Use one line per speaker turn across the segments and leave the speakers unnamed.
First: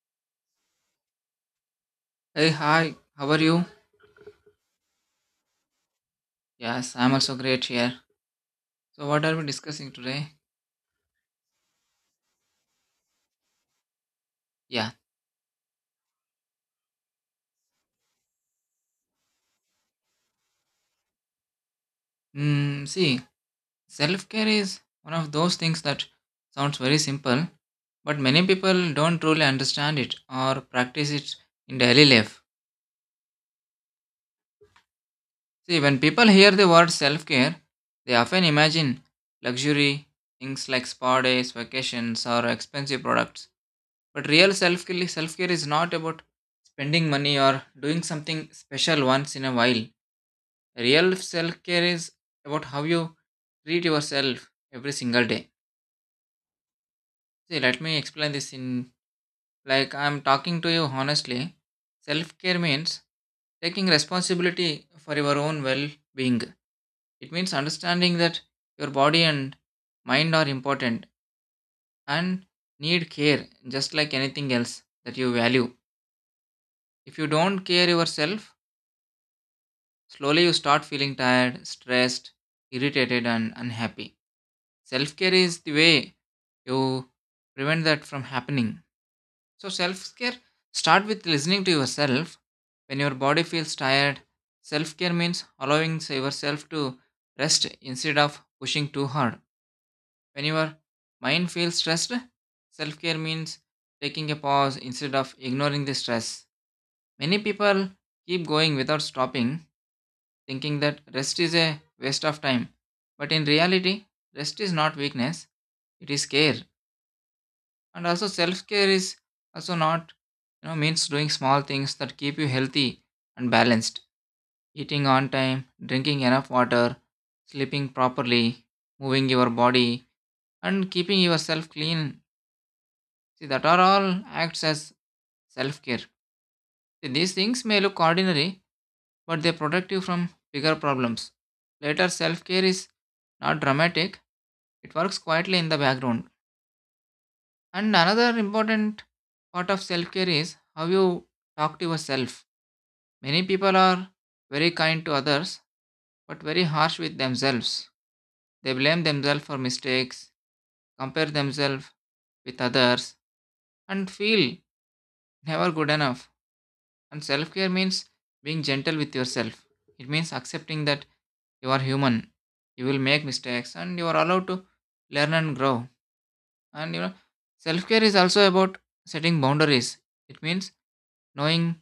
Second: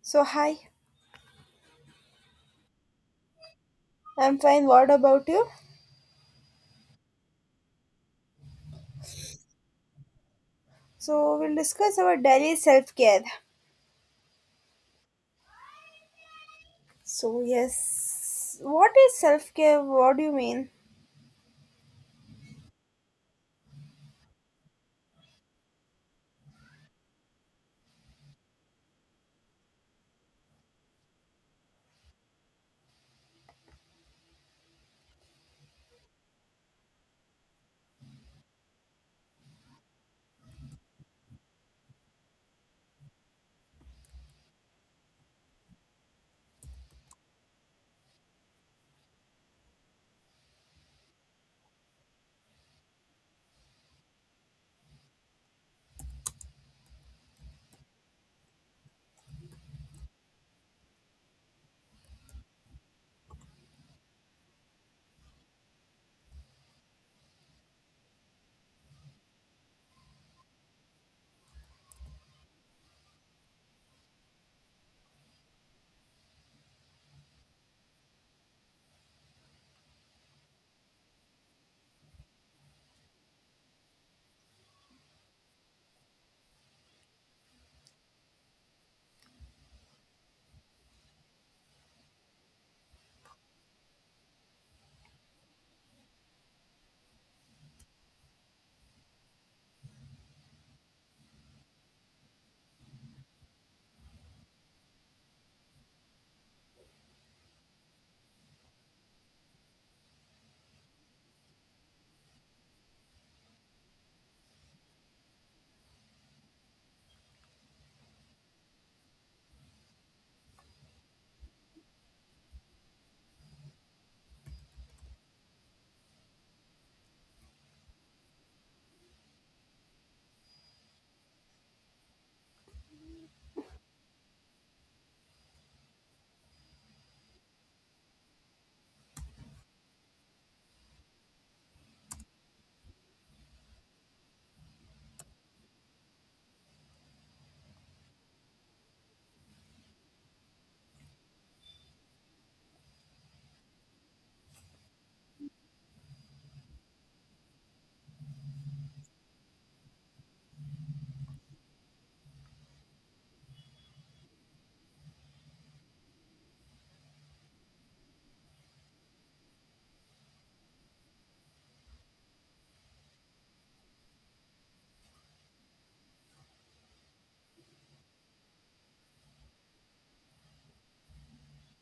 So, hi,
Hey, hi, how are you?
I'm fine. What about you?
Yes, I'm also great here. So, what are we discussing today?
So, we'll discuss our daily self care.
Yeah.
So, yes, what is self care? What do you mean?
Hmm. See, self care is one of those things that sounds very simple, but many people don't truly understand it or practice it in daily life. See, when people hear the word self care, they often imagine luxury, things like spa days, vacations, or expensive products. But real self care is not about spending money or doing something special once in a while. Real self care is about how you treat yourself every single day. See, let me explain this in like I'm talking to you honestly. Self care means taking responsibility for your own well being. It means understanding that your body and mind are important and need care just like anything else that you value. If you don't care yourself, slowly you start feeling tired, stressed, irritated, and unhappy. Self care is the way you prevent that from happening. So, self care start with listening to yourself. When your body feels tired, self care means allowing yourself to rest instead of pushing too hard. When your mind feels stressed, self care means taking a pause instead of ignoring the stress. Many people keep going without stopping, thinking that rest is a waste of time. But in reality, rest is not weakness, it is care. And also self care is also not means doing small things that keep you healthy and balanced, eating on time, drinking enough water, sleeping properly, moving your body, and keeping yourself clean. See, that are all acts as self care. These things may look ordinary, but they protect you from bigger problems later. Self care is not dramatic, it works quietly in the background. And another important part of self care is how you talk to yourself. Many people are very kind to others but very harsh with themselves. They blame themselves for mistakes, compare themselves with others, and feel never good enough. And self care means being gentle with yourself. It means accepting that you are human, you will make mistakes, and you are allowed to learn and grow. And self care is also about setting boundaries. It means knowing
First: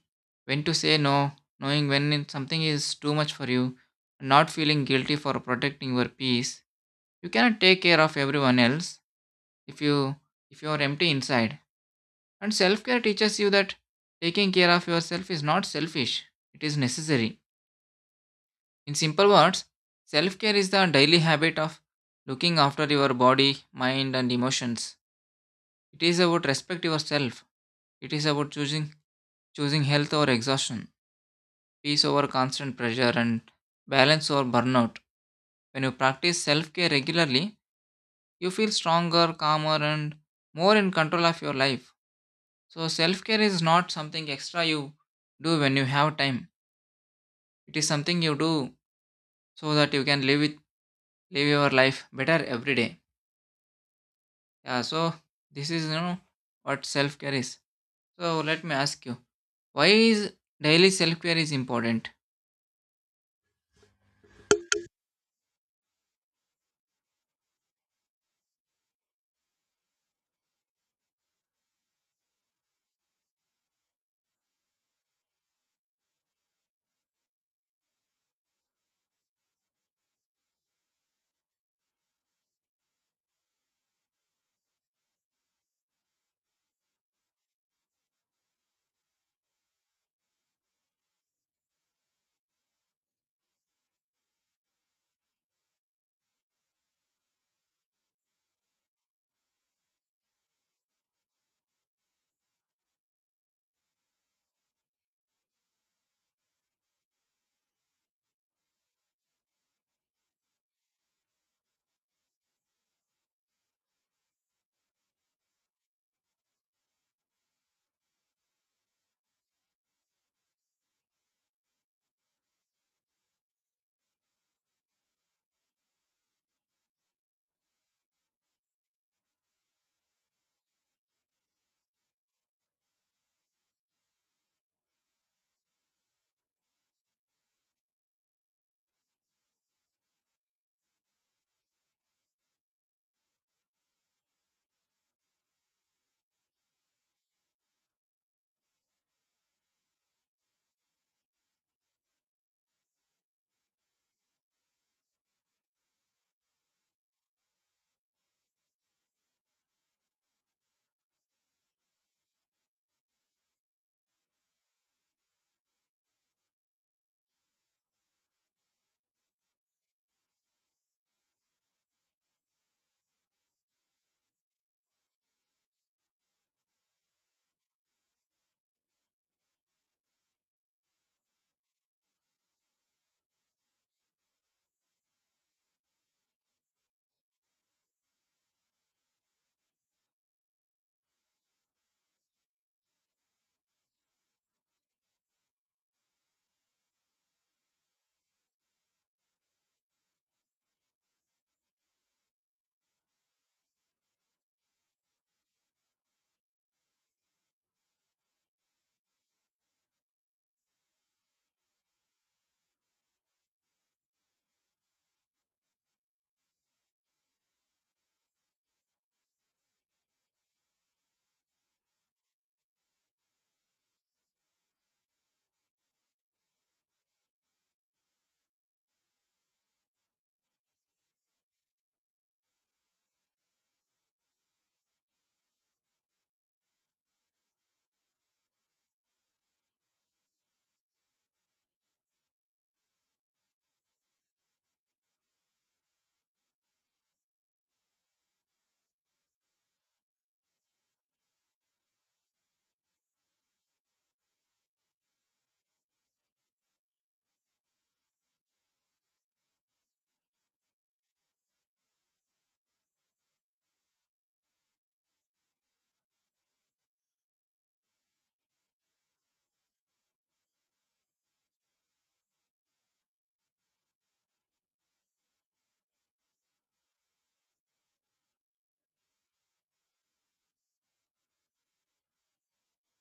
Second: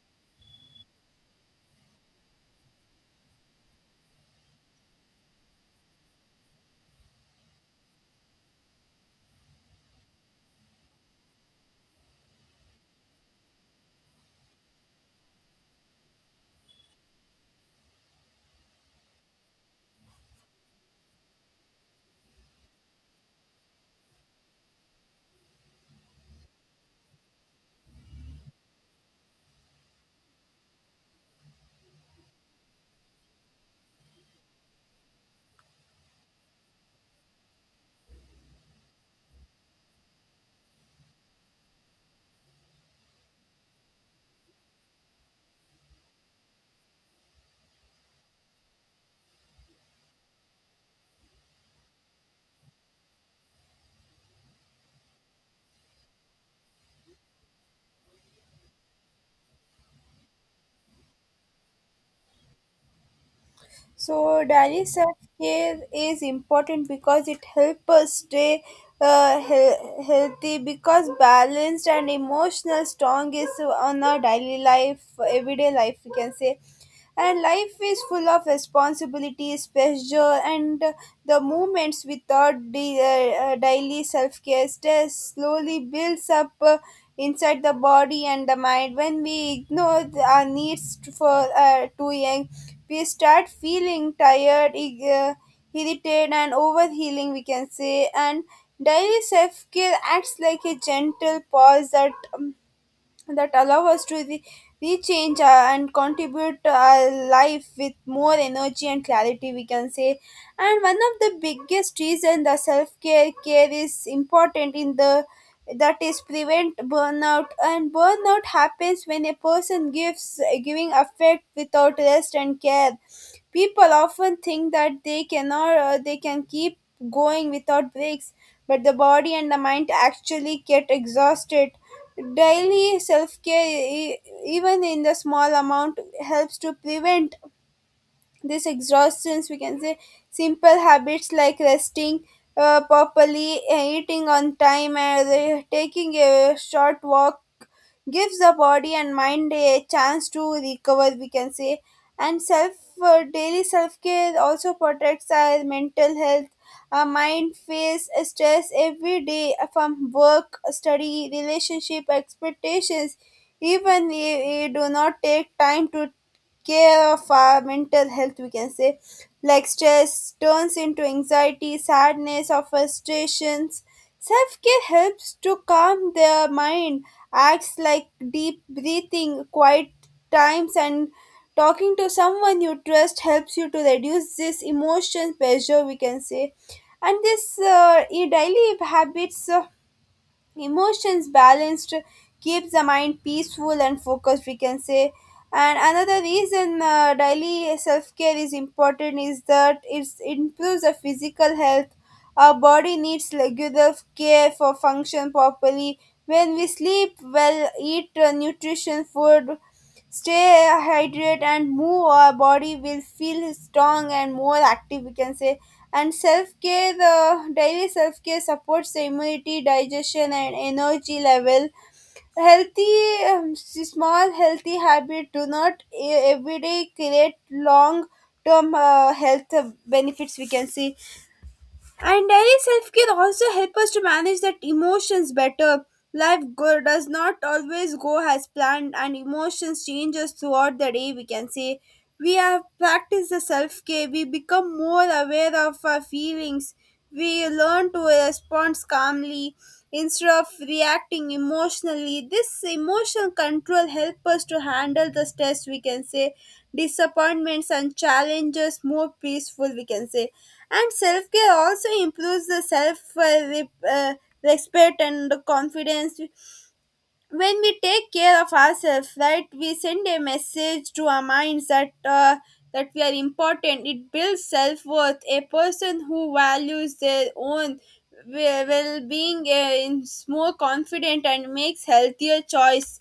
when to say no, knowing when something is too much for you, and not feeling guilty for protecting your peace. You cannot take care of everyone else if you if you are empty inside. And self-care teaches you that taking care of yourself is not selfish. It is necessary. In simple words, self-care is the daily habit of looking after your body, mind and emotions. It is about respect yourself. It is about choosing health or exhaustion, peace over constant pressure, and balance over burnout. When you practice self care regularly, you feel stronger, calmer, and more in control of your life. So, self care is not something extra you do when you have time, it is something you do so that you can live your life better every day. Yeah, so this is what self care is. So, let me ask you why is daily self care is important?
So daily self-care is important because it helps us stay healthy because balanced and emotional strong is on our daily life, everyday life we can say. And life is full of responsibilities, pressure, and the moments without the daily self-care stress slowly builds up inside the body and the mind when we ignore our needs for too young we start feeling tired, irritated, and overhealing, we can say. And daily self care acts like a gentle pause that allow us to rechange our, and contribute to our life with more energy and clarity, we can say. And one of the biggest reason the self care care is important in the that is prevent burnout and burnout happens when a person gives giving affect without rest and care. People often think that they can keep going without breaks, but the body and the mind actually get exhausted. Daily self-care, even in the small amount, helps to prevent this exhaustion. We can say simple habits like resting properly, eating on time, and taking a short walk gives the body and mind a chance to recover we can say and self daily self care also protects our mental health our mind face stress every day from work study relationship expectations even we do not take time to care of our mental health we can say like stress turns into anxiety sadness or frustrations self-care helps to calm their mind acts like deep breathing, quiet times, and talking to someone you trust helps you to reduce this emotion pressure, we can say. And this daily habits emotions balanced keeps the mind peaceful and focused we can say and another reason daily self-care is important is that it improves the physical health our body needs regular care for function properly when we sleep well eat nutrition food stay hydrated and move our body will feel strong and more active we can say and self care, the daily self care supports the immunity, digestion, and energy level. Healthy, small healthy habits do not every day create long term health benefits, we can see. And daily self care also help us to manage that emotions better. Life does not always go as planned, and emotions changes throughout the day. We can say we have practiced the self care. We become more aware of our feelings. We learn to respond calmly instead of reacting emotionally. This emotional control help us to handle the stress. We can say disappointments and challenges more peaceful. We can say and self care also improves the self rep- uh, respect and the confidence. When we take care of ourselves, right, we send a message to our minds that we are important. It builds self worth. A person who values their own well being is more confident and makes healthier choice.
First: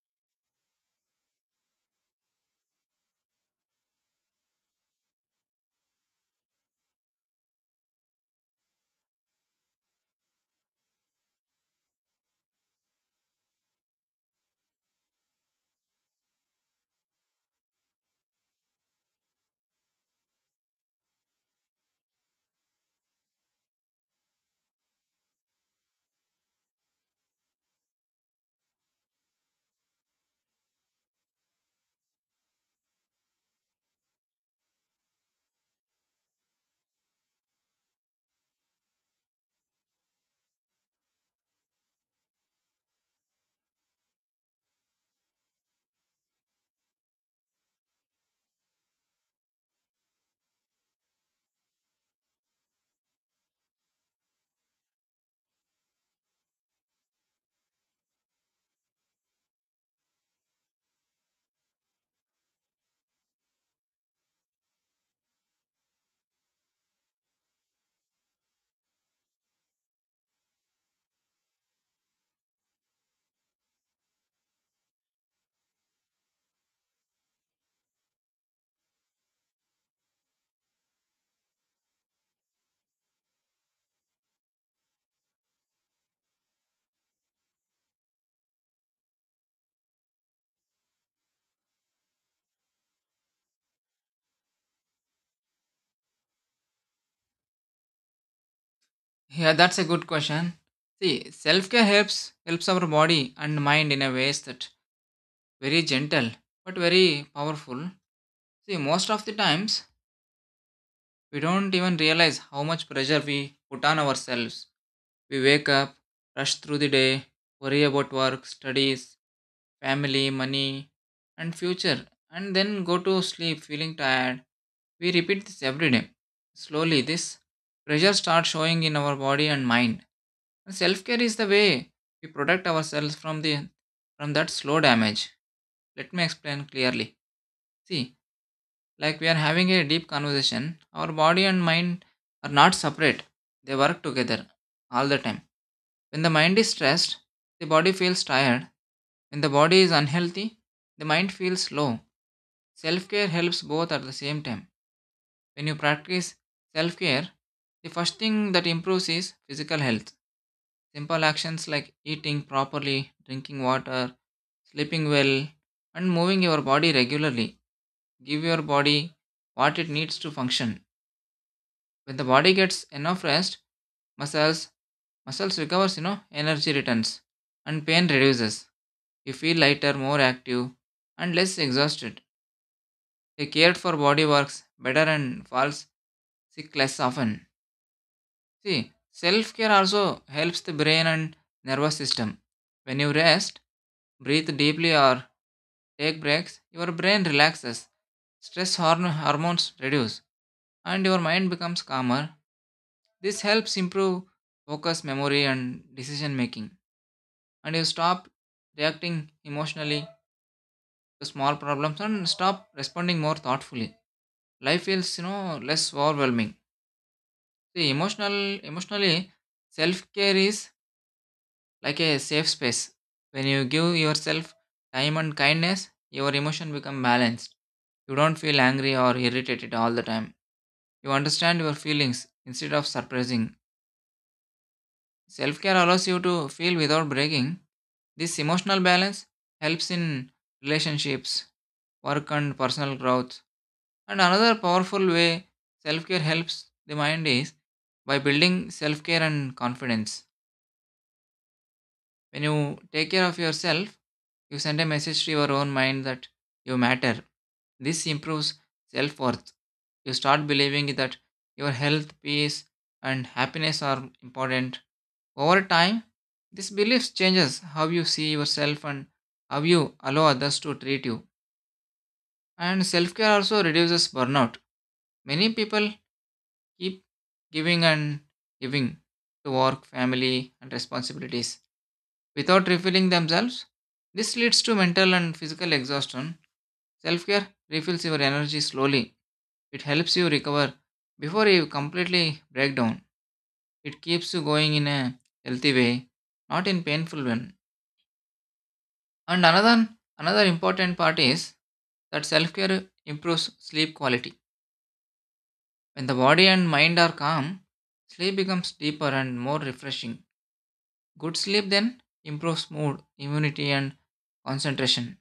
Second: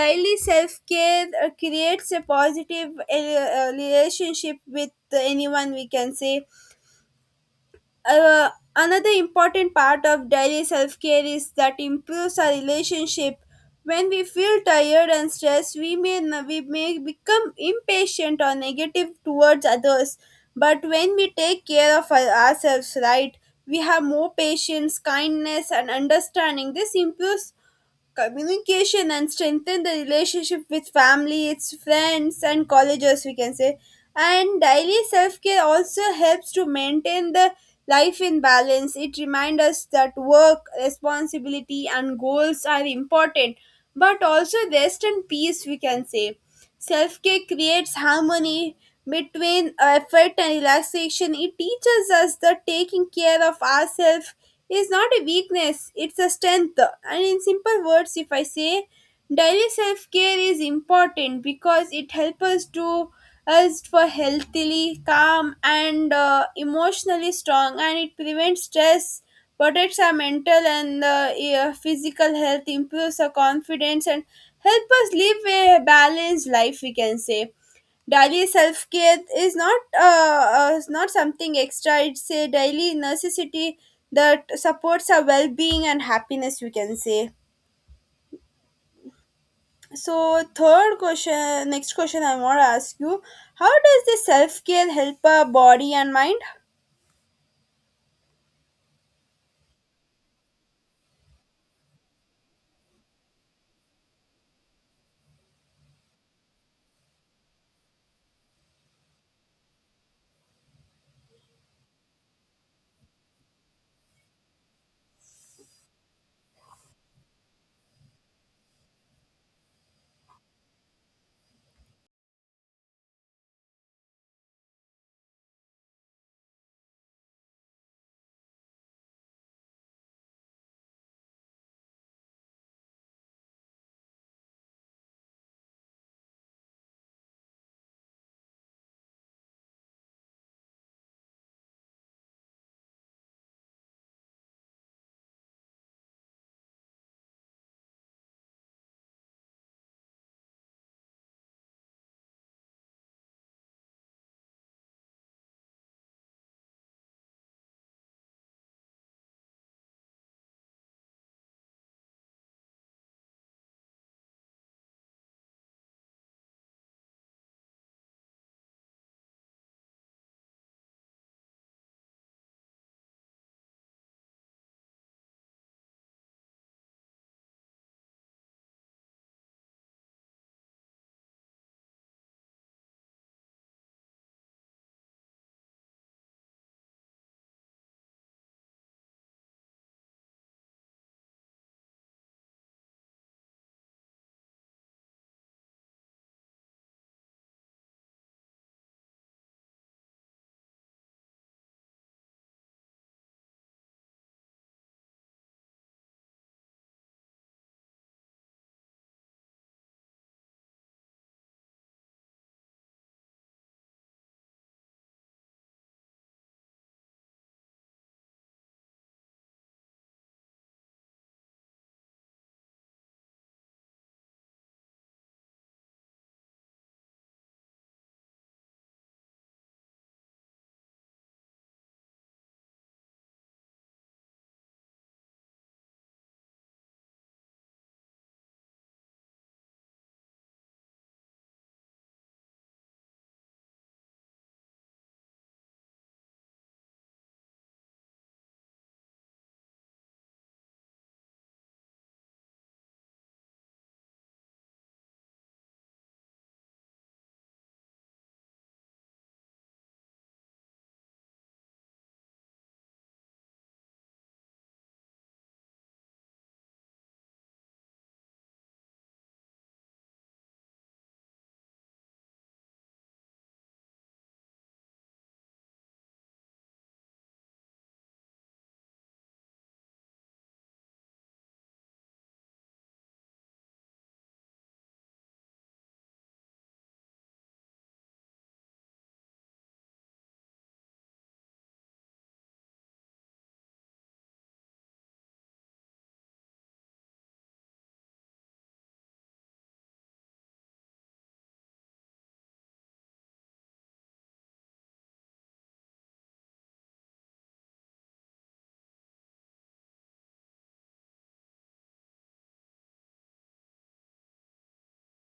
Daily self care creates a positive relationship with anyone, we can say another important part of daily self care is that improves our relationship. When we feel tired and stressed, we may become impatient or negative towards others. But when we take care of ourselves, right, we have more patience, kindness, and understanding. This improves communication and strengthen the relationship with family, its friends, and colleges, we can say. And daily self care also helps to maintain the life in balance. It reminds us that work, responsibility, and goals are important, but also rest and peace, we can say. Self care creates harmony between effort and relaxation. It teaches us that taking care of ourselves is not a weakness, it's a strength. And in simple words, if I say, daily self care is important because it helps us to us for healthily, calm, and emotionally strong, and it prevents stress protects our mental and yeah, physical health, improves our confidence, and help us live a balanced life. We can say daily self care is not something extra. It's a daily necessity that supports our well being and happiness. We can say. So third question, next question I want to ask you: How does the self care help our body and mind?
Yeah, that's a good question. See, self-care helps our body and mind in a ways that very gentle but very powerful. See, most of the times we don't even realize how much pressure we put on ourselves. We wake up, rush through the day, worry about work, studies, family, money, and future, and then go to sleep feeling tired. We repeat this every day. Slowly, this pressure starts showing in our body and mind. Self care is the way we protect ourselves from the from that slow damage. Let me explain clearly. See, like we are having a deep conversation, our body and mind are not separate. They work together all the time. When the mind is stressed, the body feels tired. When the body is unhealthy, the mind feels slow. Self care helps both at the same time. When you practice self care, the first thing that improves is physical health. Simple actions like eating properly, drinking water, sleeping well, and moving your body regularly give your body what it needs to function. When the body gets enough rest, muscles muscles recovers, energy returns and pain reduces. You feel lighter, more active, and less exhausted. A cared for body works better and falls sick less often. See, self care also helps the brain and nervous system. When you rest, breathe deeply, or take breaks, your brain relaxes, stress hormones reduce, and your mind becomes calmer. This helps improve focus, memory, and decision making. And you stop reacting emotionally to small problems and stop responding more thoughtfully. Life feels less overwhelming. See, emotionally, self care is like a safe space. When you give yourself time and kindness, your emotion become balanced. You don't feel angry or irritated all the time. You understand your feelings instead of suppressing. Self care allows you to feel without breaking. This emotional balance helps in relationships, work, and personal growth. And another powerful way self care helps the mind is by building self care and confidence. When you take care of yourself, you send a message to your own mind that you matter. This improves self worth. You start believing that your health, peace, and happiness are important. Over time, this belief changes how you see yourself and how you allow others to treat you. And self care also reduces burnout. Many people keep giving and giving to work, family, and responsibilities without refilling themselves. This leads to mental and physical exhaustion. Self care refills your energy slowly. It helps you recover before you completely break down. It keeps you going in a healthy way, not in painful one. And another important part is that self care improves sleep quality. When the body and mind are calm, sleep becomes deeper and more refreshing. Good sleep then improves mood, immunity, and concentration.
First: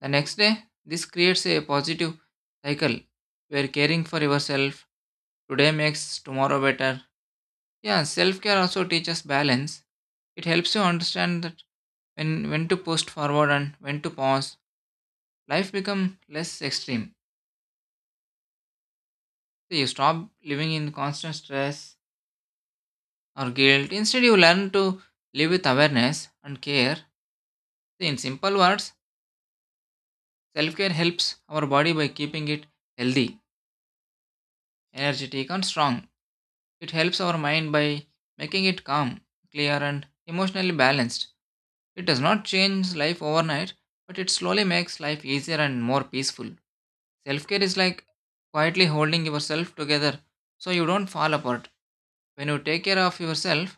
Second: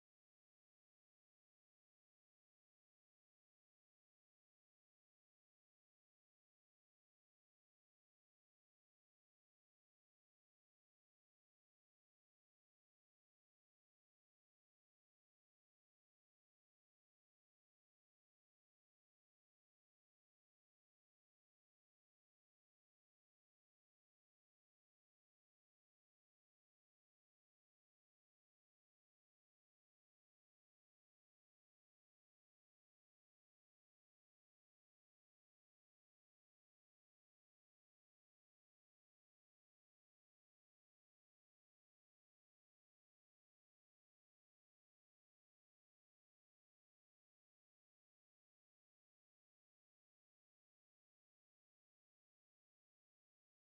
The next day, this creates a positive cycle where caring for yourself today makes tomorrow better. Yeah, self care also teaches balance. It helps you understand that when to push forward and when to pause. Life become less extreme. So you stop living in constant stress or guilt. Instead, you learn to live with awareness and care. See, in simple words, self care helps our body by keeping it healthy, energetic, and strong. It helps our mind by making it calm, clear, and emotionally balanced. It does not change life overnight, but it slowly makes life easier and more peaceful. Self care is like quietly holding yourself together so you don't fall apart. When you take care of yourself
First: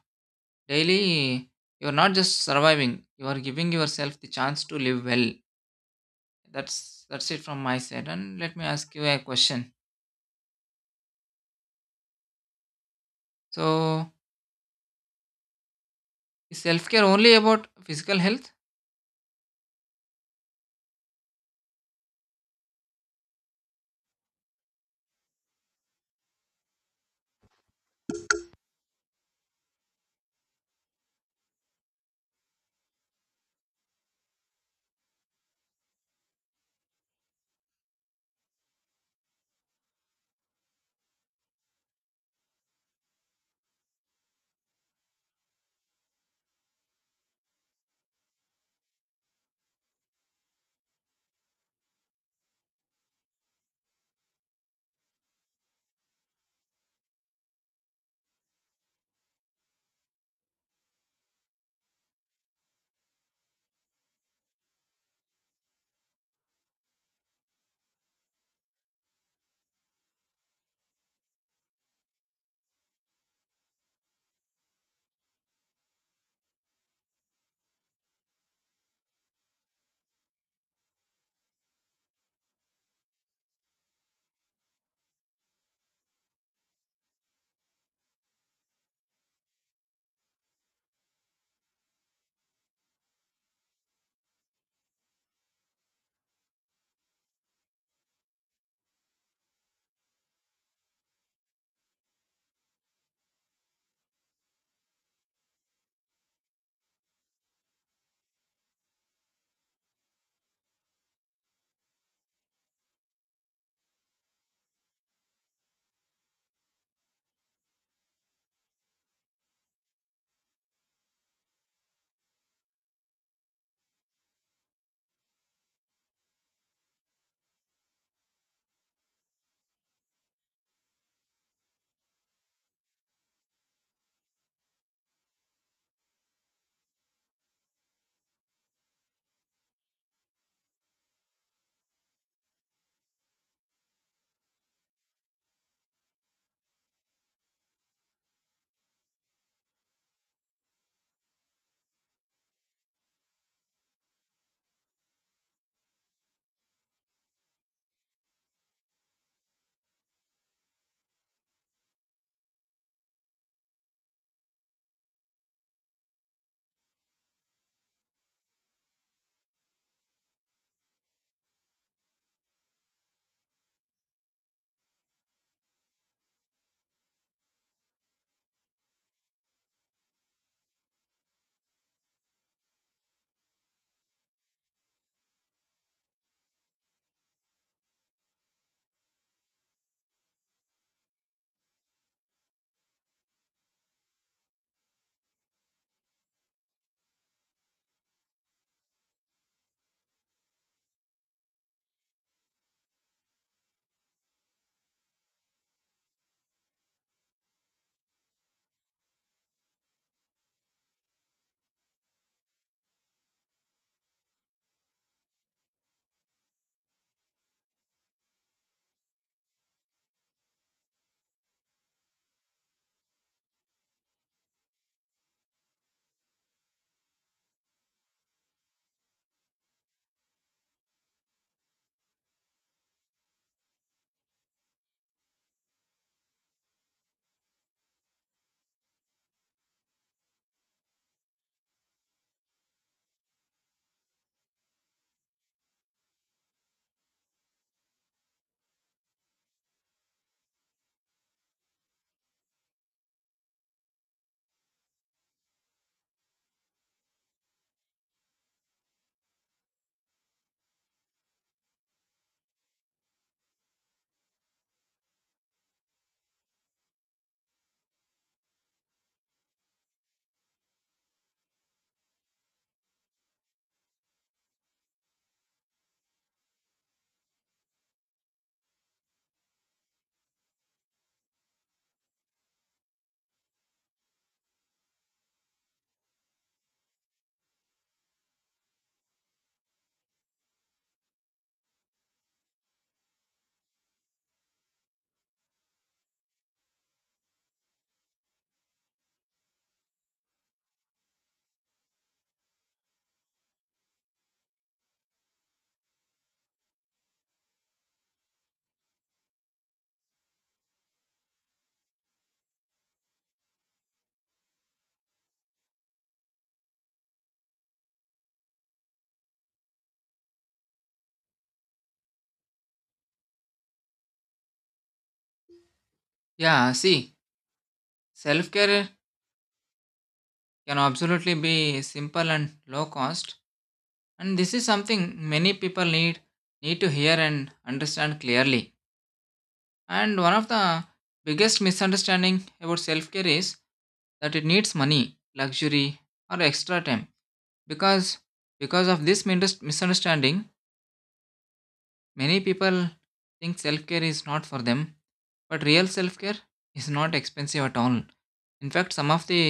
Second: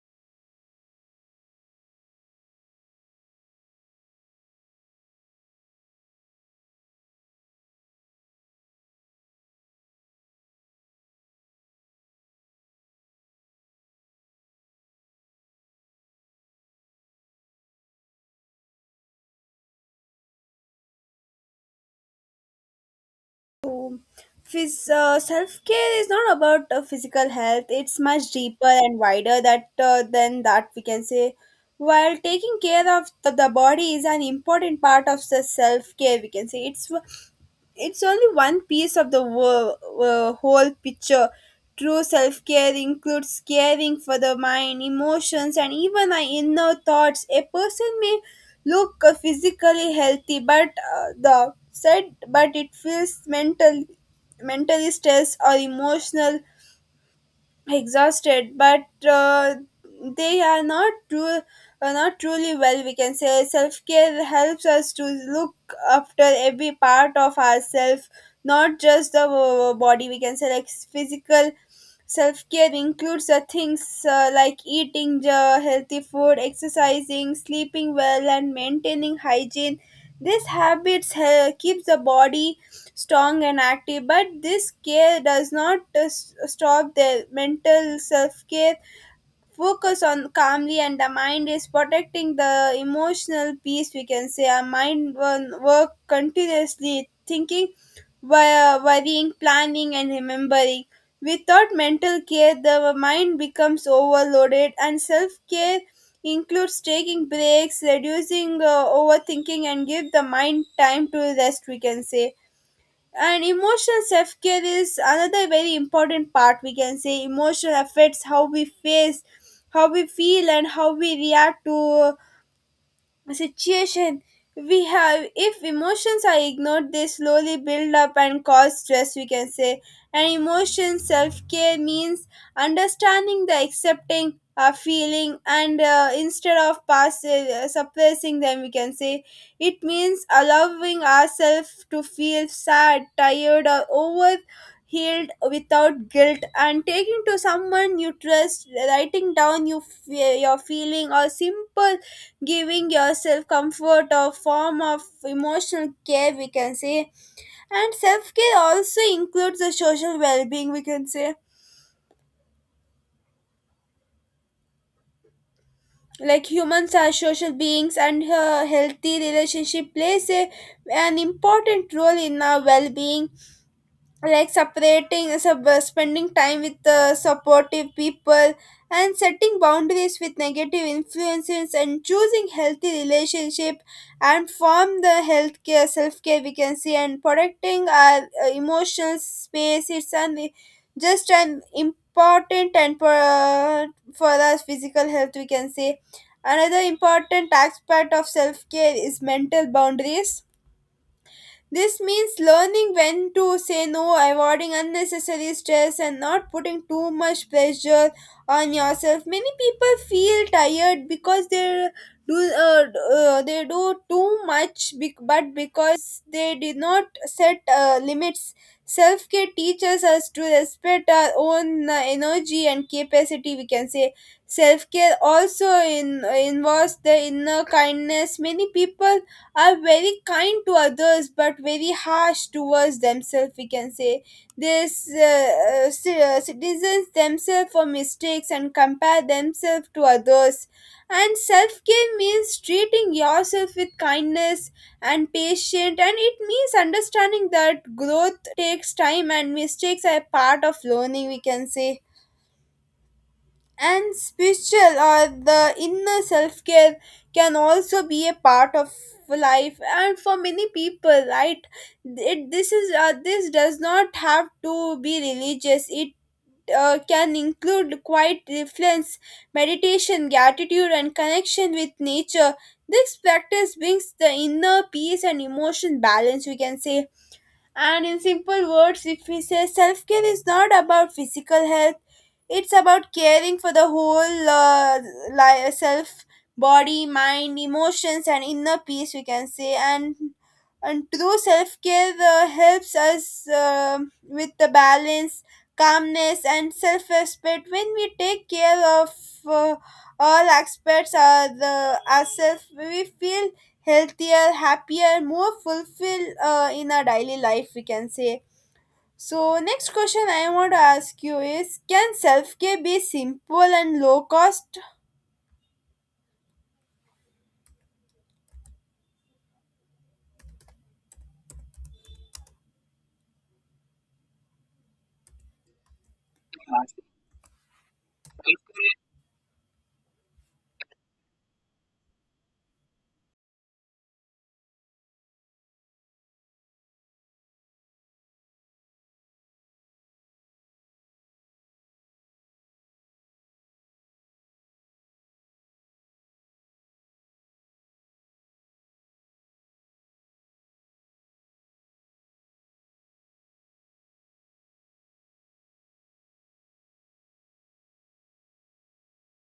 daily, you're not just surviving, you are giving yourself the chance to live well. That's it from my side. And let me ask you a question. So, is self care only about physical health?
Self-care is not about physical health it's much deeper and wider that than that we can say while taking care of the body is an important part of the self-care we can say it's only one piece of the whole picture. True self care includes caring for the mind, emotions, and even our inner thoughts. A person may look physically healthy, but the said, but it feels mentally stressed or emotional exhausted but they are not truly well we can say self-care helps us to look after every part of ourselves not just the body we can say like physical self-care includes the things like eating healthy food exercising sleeping well and maintaining hygiene these habits keeps the body strong and active but this care does not stop their mental self-care focus on calmly and the mind is protecting the emotional peace we can say our mind work continuously thinking worrying planning and remembering without mental care the mind becomes overloaded and self-care includes taking breaks reducing overthinking and give the mind time to rest we can say and emotional self-care is another very important part we can say emotion affects how we face how we feel and how we react to situation we have if emotions are ignored they slowly build up and cause stress we can say and emotion self-care means understanding the accepting a feeling and instead of suppressing them we can say it means allowing ourselves to feel sad tired or over healed without guilt and taking to someone you trust writing down your feeling or simple giving yourself comfort or form of emotional care we can say and self-care also includes the social well-being we can say like humans are social beings and a healthy relationship plays a, an important role in our well-being like spending time with supportive people and setting boundaries with negative influences and choosing healthy relationship and form the healthcare self-care we can see and protecting our emotional space it's an just an important and for us physical health we can say another important aspect of self-care is mental boundaries this means learning when to say no, avoiding unnecessary stress, and not putting too much pressure on yourself. Many people feel tired because do uh, they do too much, but because they did not set limits. Self care teaches us to respect our own energy and capacity. We can say self care also involves the inner kindness. Many people are very kind to others but very harsh towards themselves we can say this citizens themselves for mistakes and compare themselves to others and self-care means treating yourself with kindness and patience, and it means understanding that growth takes time and mistakes are part of learning we can say and spiritual or the inner self care can also be a part of life and for many people right it this is this does not have to be religious it can include quiet reflex meditation gratitude and connection with nature this practice brings the inner peace and emotion balance we can say and in simple words, if we say self care is not about physical health, it's about caring for the whole self, body, mind, emotions, and inner peace, we can say. And true self care helps us with the balance, calmness, and self respect. When we take care of uh, all aspects are the ourselves. We feel healthier, happier, more fulfilled in our daily life, we can say. So, next question I want to ask you is Can self care be simple and low cost?
Yeah, see, self care can absolutely be simple and low cost, and this is something many people need to hear and understand clearly. And one of the biggest misunderstanding about self care is that it needs money, luxury, or extra time. Because because of this misunderstanding, many people think self care is not for them. But real self care is not expensive at all. In fact, some of the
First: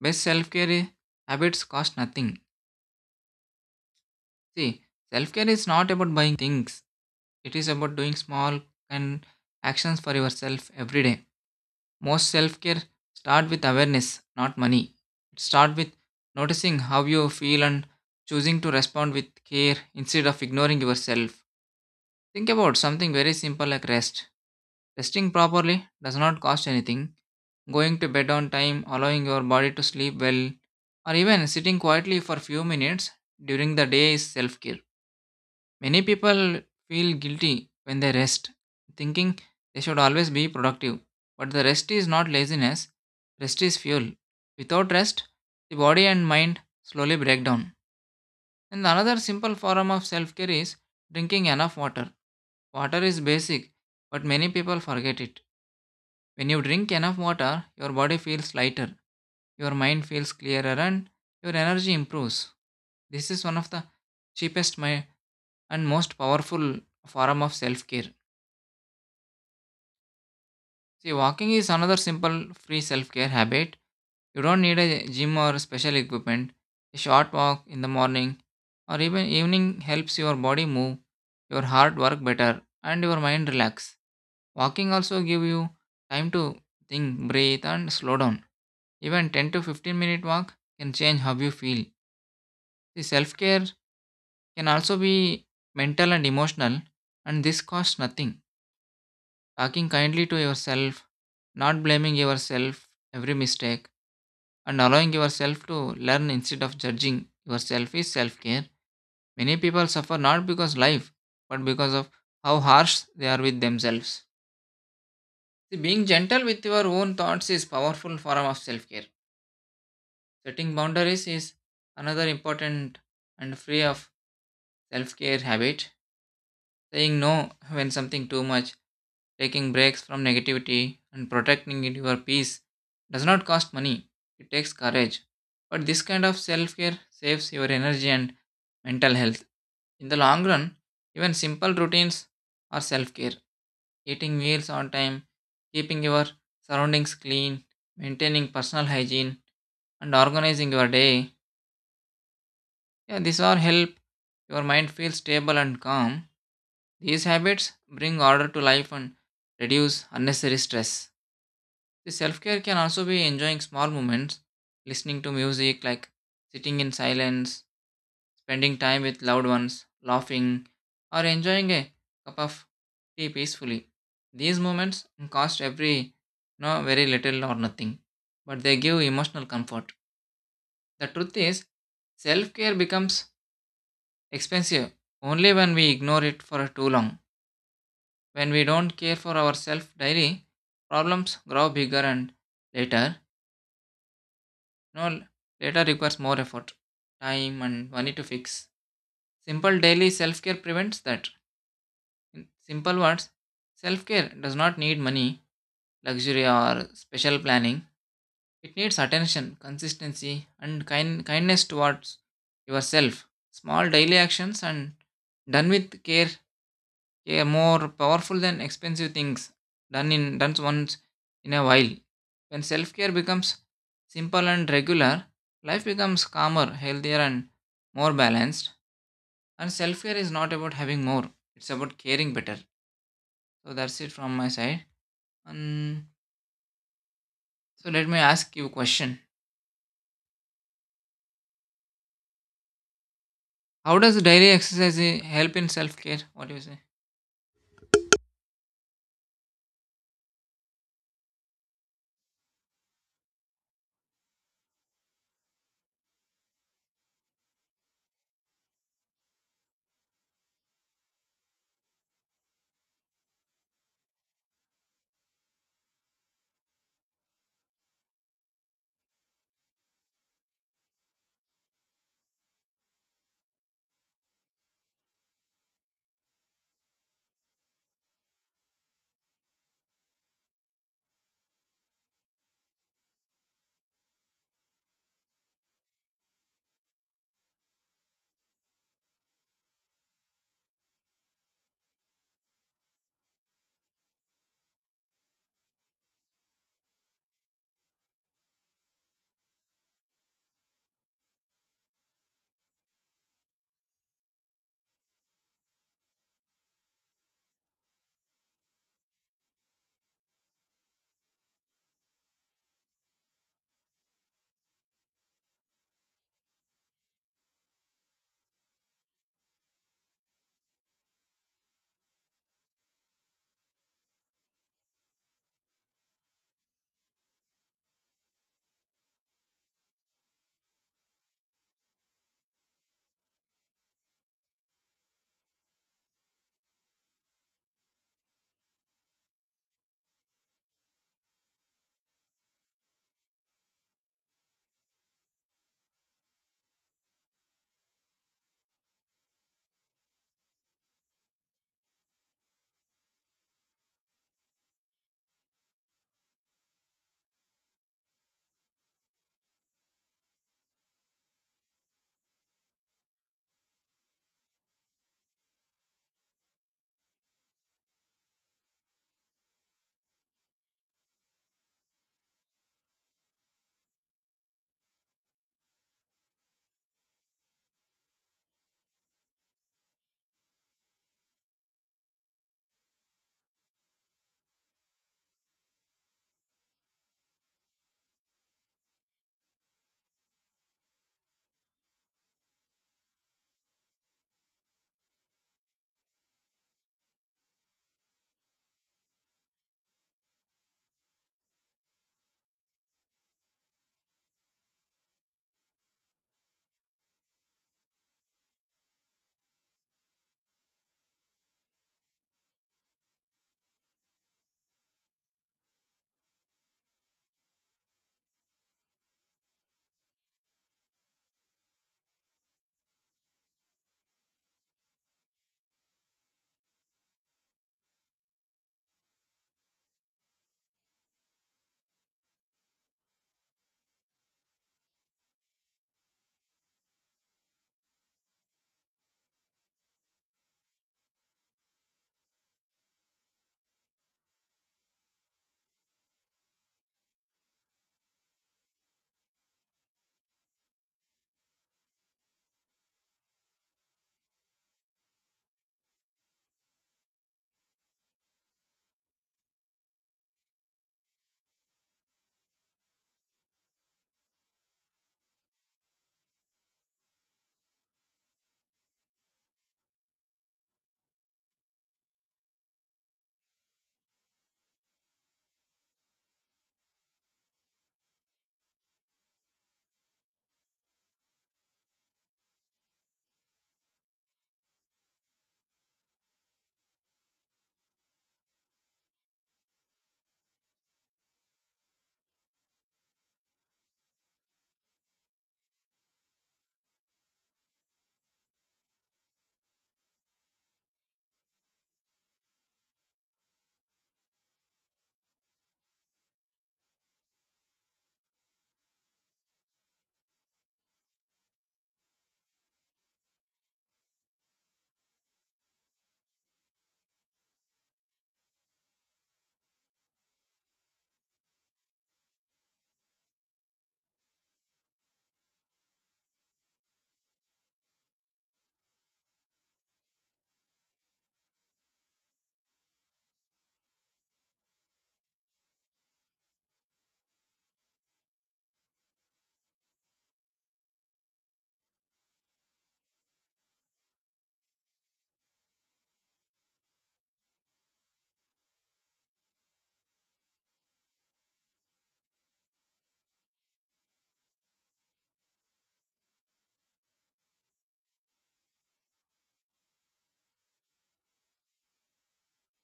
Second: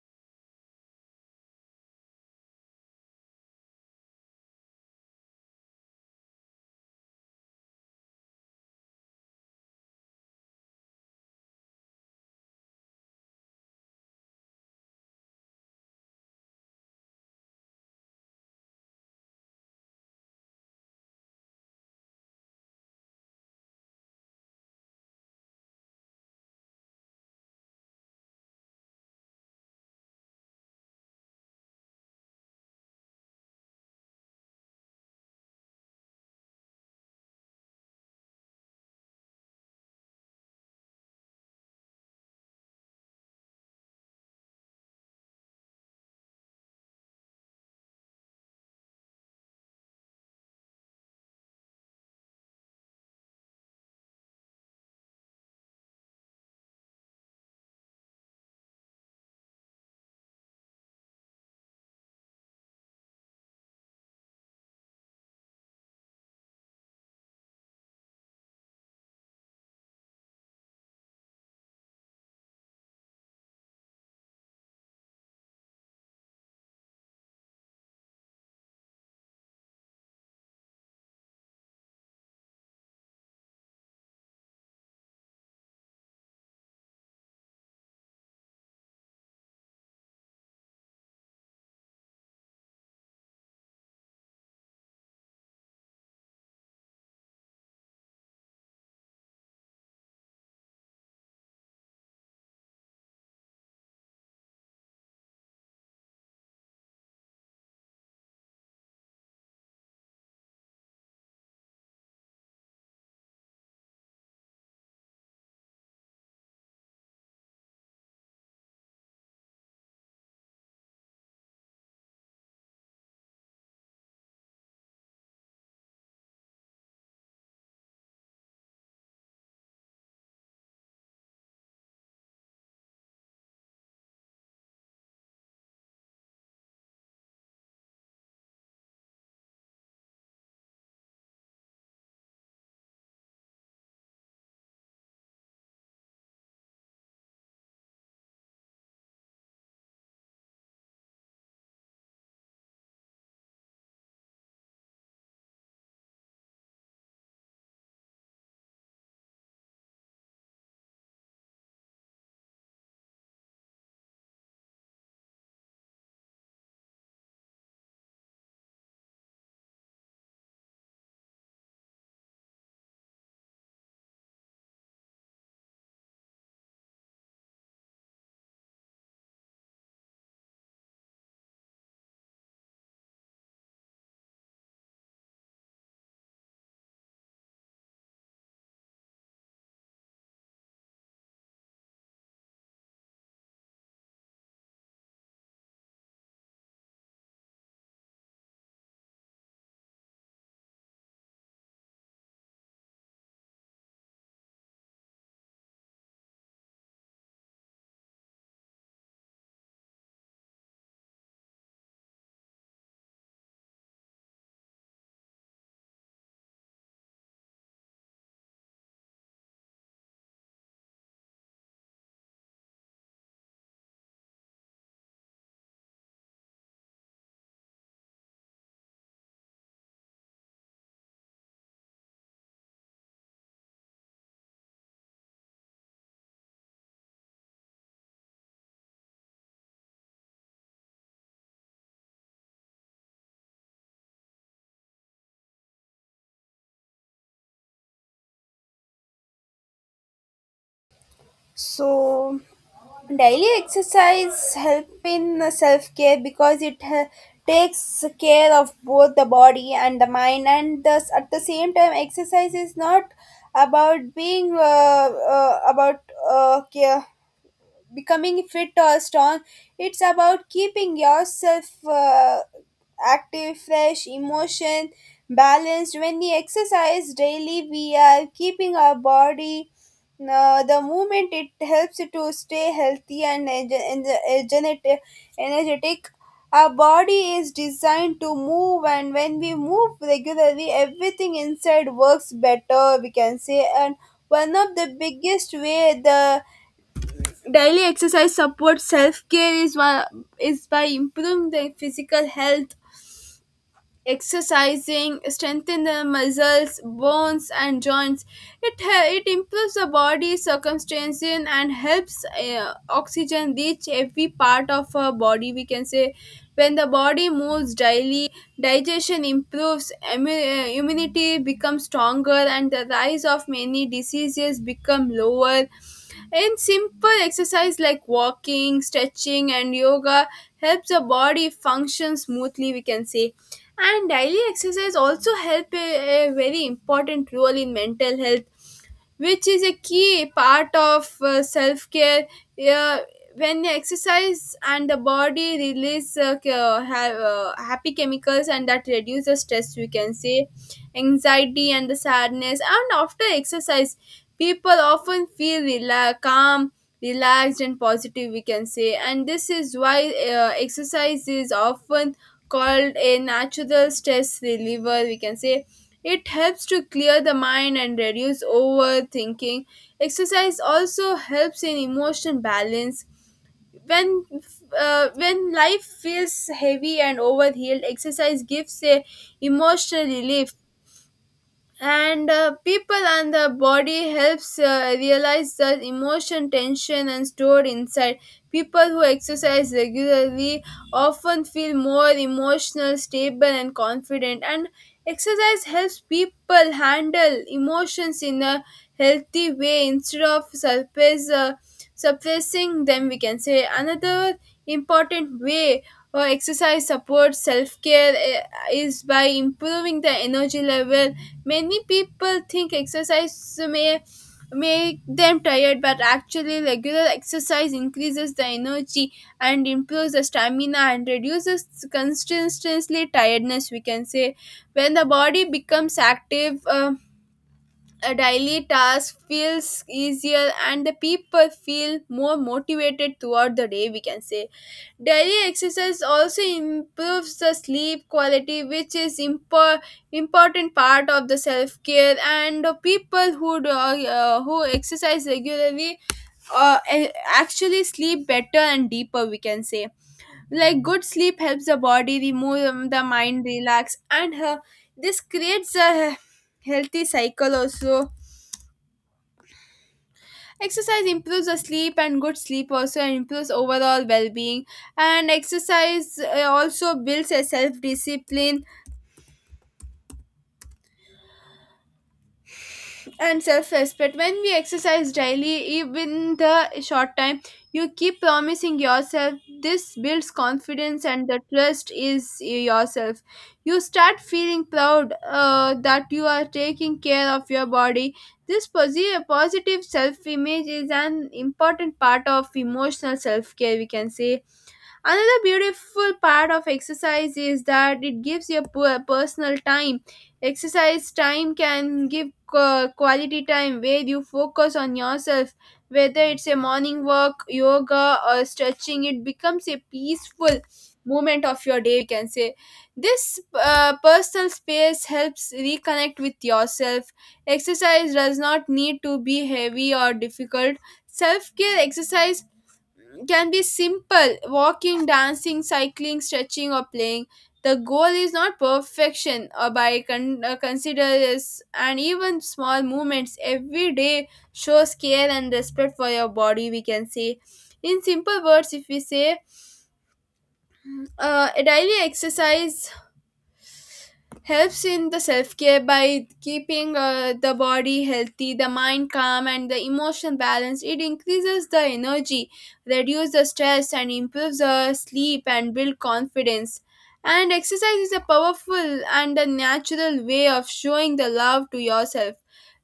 best self care habits cost nothing. See, self care is not about buying things. It is about doing small and actions for yourself every day. Most self-care start with awareness, not money. It start with noticing how you feel and choosing to respond with care instead of ignoring yourself. Think about something very simple like rest. Resting properly does not cost anything. Going to bed on time, allowing your body to sleep well, or even sitting quietly for few minutes during the day is self-care. Many people feel guilty when they rest, thinking they should always be productive. But the rest is not laziness, rest is fuel. Without rest, the body and mind slowly break down. And another simple form of self care is drinking enough water. Water is basic, but many people forget it. When you drink enough water, your body feels lighter, your mind feels clearer, and your energy improves. This is one of the cheapest and most powerful form of self care. See, walking is another simple free self care habit. You don't need a gym or special equipment. A short walk in the morning or even evening helps your body move, your heart work better, and your mind relax. Walking also give you time to think, breathe, and slow down. Even 10 to 15 minute walk can change how you feel. The self care can also be mental and emotional, and this costs nothing. Talking kindly to yourself, not blaming yourself every mistake, and allowing yourself to learn instead of judging yourself is self care. Many people suffer not because life, but because of how harsh they are with themselves. See, being gentle with your own thoughts is powerful form of self care. Setting boundaries is another important and free of self care habit. Saying no when something too much. Taking breaks from negativity and protecting your peace does not cost money, it takes courage. But this kind of self care saves your energy and mental health. In the long run, even simple routines are self care. Eating meals on time, keeping your surroundings clean, maintaining personal hygiene, and organizing your day. Yeah, these all help your mind feel stable and calm. These habits bring order to life and reduce unnecessary stress. The self care can also be enjoying small moments, listening to music, like sitting in silence, spending time with loved ones, laughing, or enjoying a cup of tea peacefully. These moments cost every no very little or nothing, but they give emotional comfort. The truth is, self care becomes expensive only when we ignore it for too long. When we don't care for ourselves daily, problems grow bigger and later. No, later requires more effort, time, and money to fix. Simple daily self care prevents that. In simple words, self care does not need money, luxury, or special planning. It needs attention, consistency, and kindness towards yourself. Small daily actions and done with care a more powerful than expensive things done once in a while. When self-care becomes simple and regular, life becomes calmer, healthier and more balanced. And self-care is not about having more, it's about caring better. So that's it from my side. And so let me ask you a question. How does daily exercise help in self-care? What do you say?
So, daily exercise help in self care because it takes care of both the body and the mind, and thus at the same time, exercise is not about being about care becoming fit or strong it's about keeping yourself active fresh emotion balanced when we exercise daily we are keeping our body the movement it helps to stay healthy and energetic energetic. Our body is designed to move, and when we move regularly, everything inside works better, we can say. And one of the biggest way the Daily exercise supports self care is by improving the physical health, exercising, strengthen the muscles, bones, and joints. It improves the body circumstance and helps oxygen reach every part of our body. We can say, when the body moves daily, digestion improves, immunity becomes stronger, and the rise of many diseases become lower, and simple exercise like walking, stretching, and yoga helps the body function smoothly, we can say. And daily exercise also help a very important role in mental health, which is a key part of self care. Uh, when exercise and the body release happy chemicals, and that reduce the stress, we can say, anxiety and the sadness. And after exercise, people often feel calm, relaxed, and positive, we can say. And this is why exercise is often called a natural stress reliever, we can say. It helps to clear the mind and reduce overthinking. Exercise also helps in emotional balance. When when life feels heavy and overhealed, exercise gives a emotional relief, and people and the body helps realize the emotion tension and stored inside. People who exercise regularly often feel more emotional stable and confident, and exercise helps people handle emotions in a healthy way instead of suppressing them, we can say. Another important way exercise supports self-care is by improving the energy level. Many people think exercise may make them tired, but actually, regular exercise increases the energy and improves the stamina and reduces constantly tiredness. We can say, when the body becomes active, a daily task feels easier and the people feel more motivated throughout the day, we can say. Daily exercise also improves the sleep quality, which is important part of the self care, and the people who who exercise regularly actually sleep better and deeper, we can say. Like, good sleep helps the body remove the mind relax, and this creates a healthy cycle also. Exercise improves the sleep, and good sleep also improves overall well-being. And exercise also builds a self-discipline and self-respect. When we exercise daily, even the short time, you keep promising yourself. This builds confidence and the trust is yourself. You start feeling proud that you are taking care of your body. This positive self-image is an important part of emotional self-care. We can say, another beautiful part of exercise is that it gives you personal time. Exercise time can give quality time where you focus on yourself, whether it's a morning walk, yoga, or stretching. It becomes a peaceful moment of your day, we can say. This personal space helps reconnect with yourself. Exercise does not need to be heavy or difficult. Self care exercise can be simple walking, dancing, cycling, stretching, or playing. The goal is not perfection or considers, and even small movements every day shows care and respect for your body. We can say, in simple words, if we say, a daily exercise helps in the self-care by keeping the body healthy, the mind calm, and the emotion balanced. It increases the energy, reduces the stress, and improves the sleep and build confidence. And exercise is a powerful and a natural way of showing the love to yourself.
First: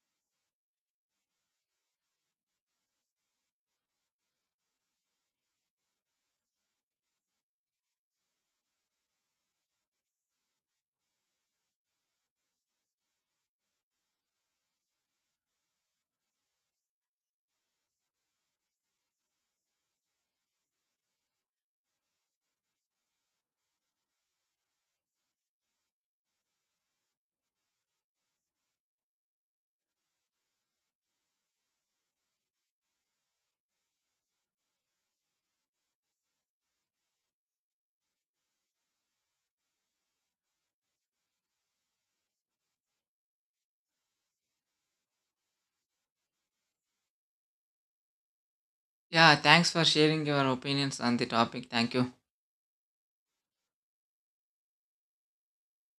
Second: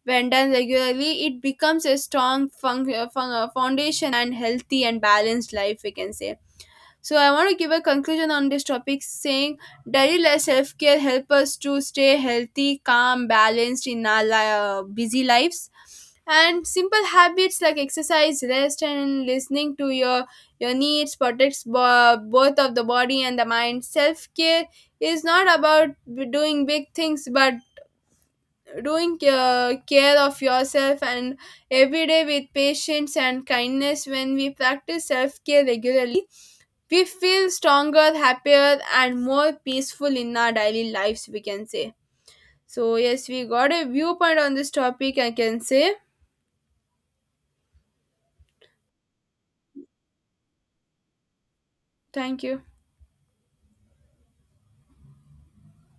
When done regularly, it becomes a strong foundation and healthy and balanced life, we can say. So I want to give a conclusion on this topic, saying daily life self-care help us to stay healthy, calm, balanced in our busy lives. And simple habits like exercise, rest, and listening to your needs protects both of the body and the mind. Self-care is not about doing big things, but doing care of yourself and every day with patience and kindness. When we practice self-care regularly, we feel stronger, happier, and more peaceful in our daily lives, we can say. So, yes, we got a viewpoint on this topic, I can say.
Yeah, thanks for sharing your opinions on the topic. Thank you.
Thank you.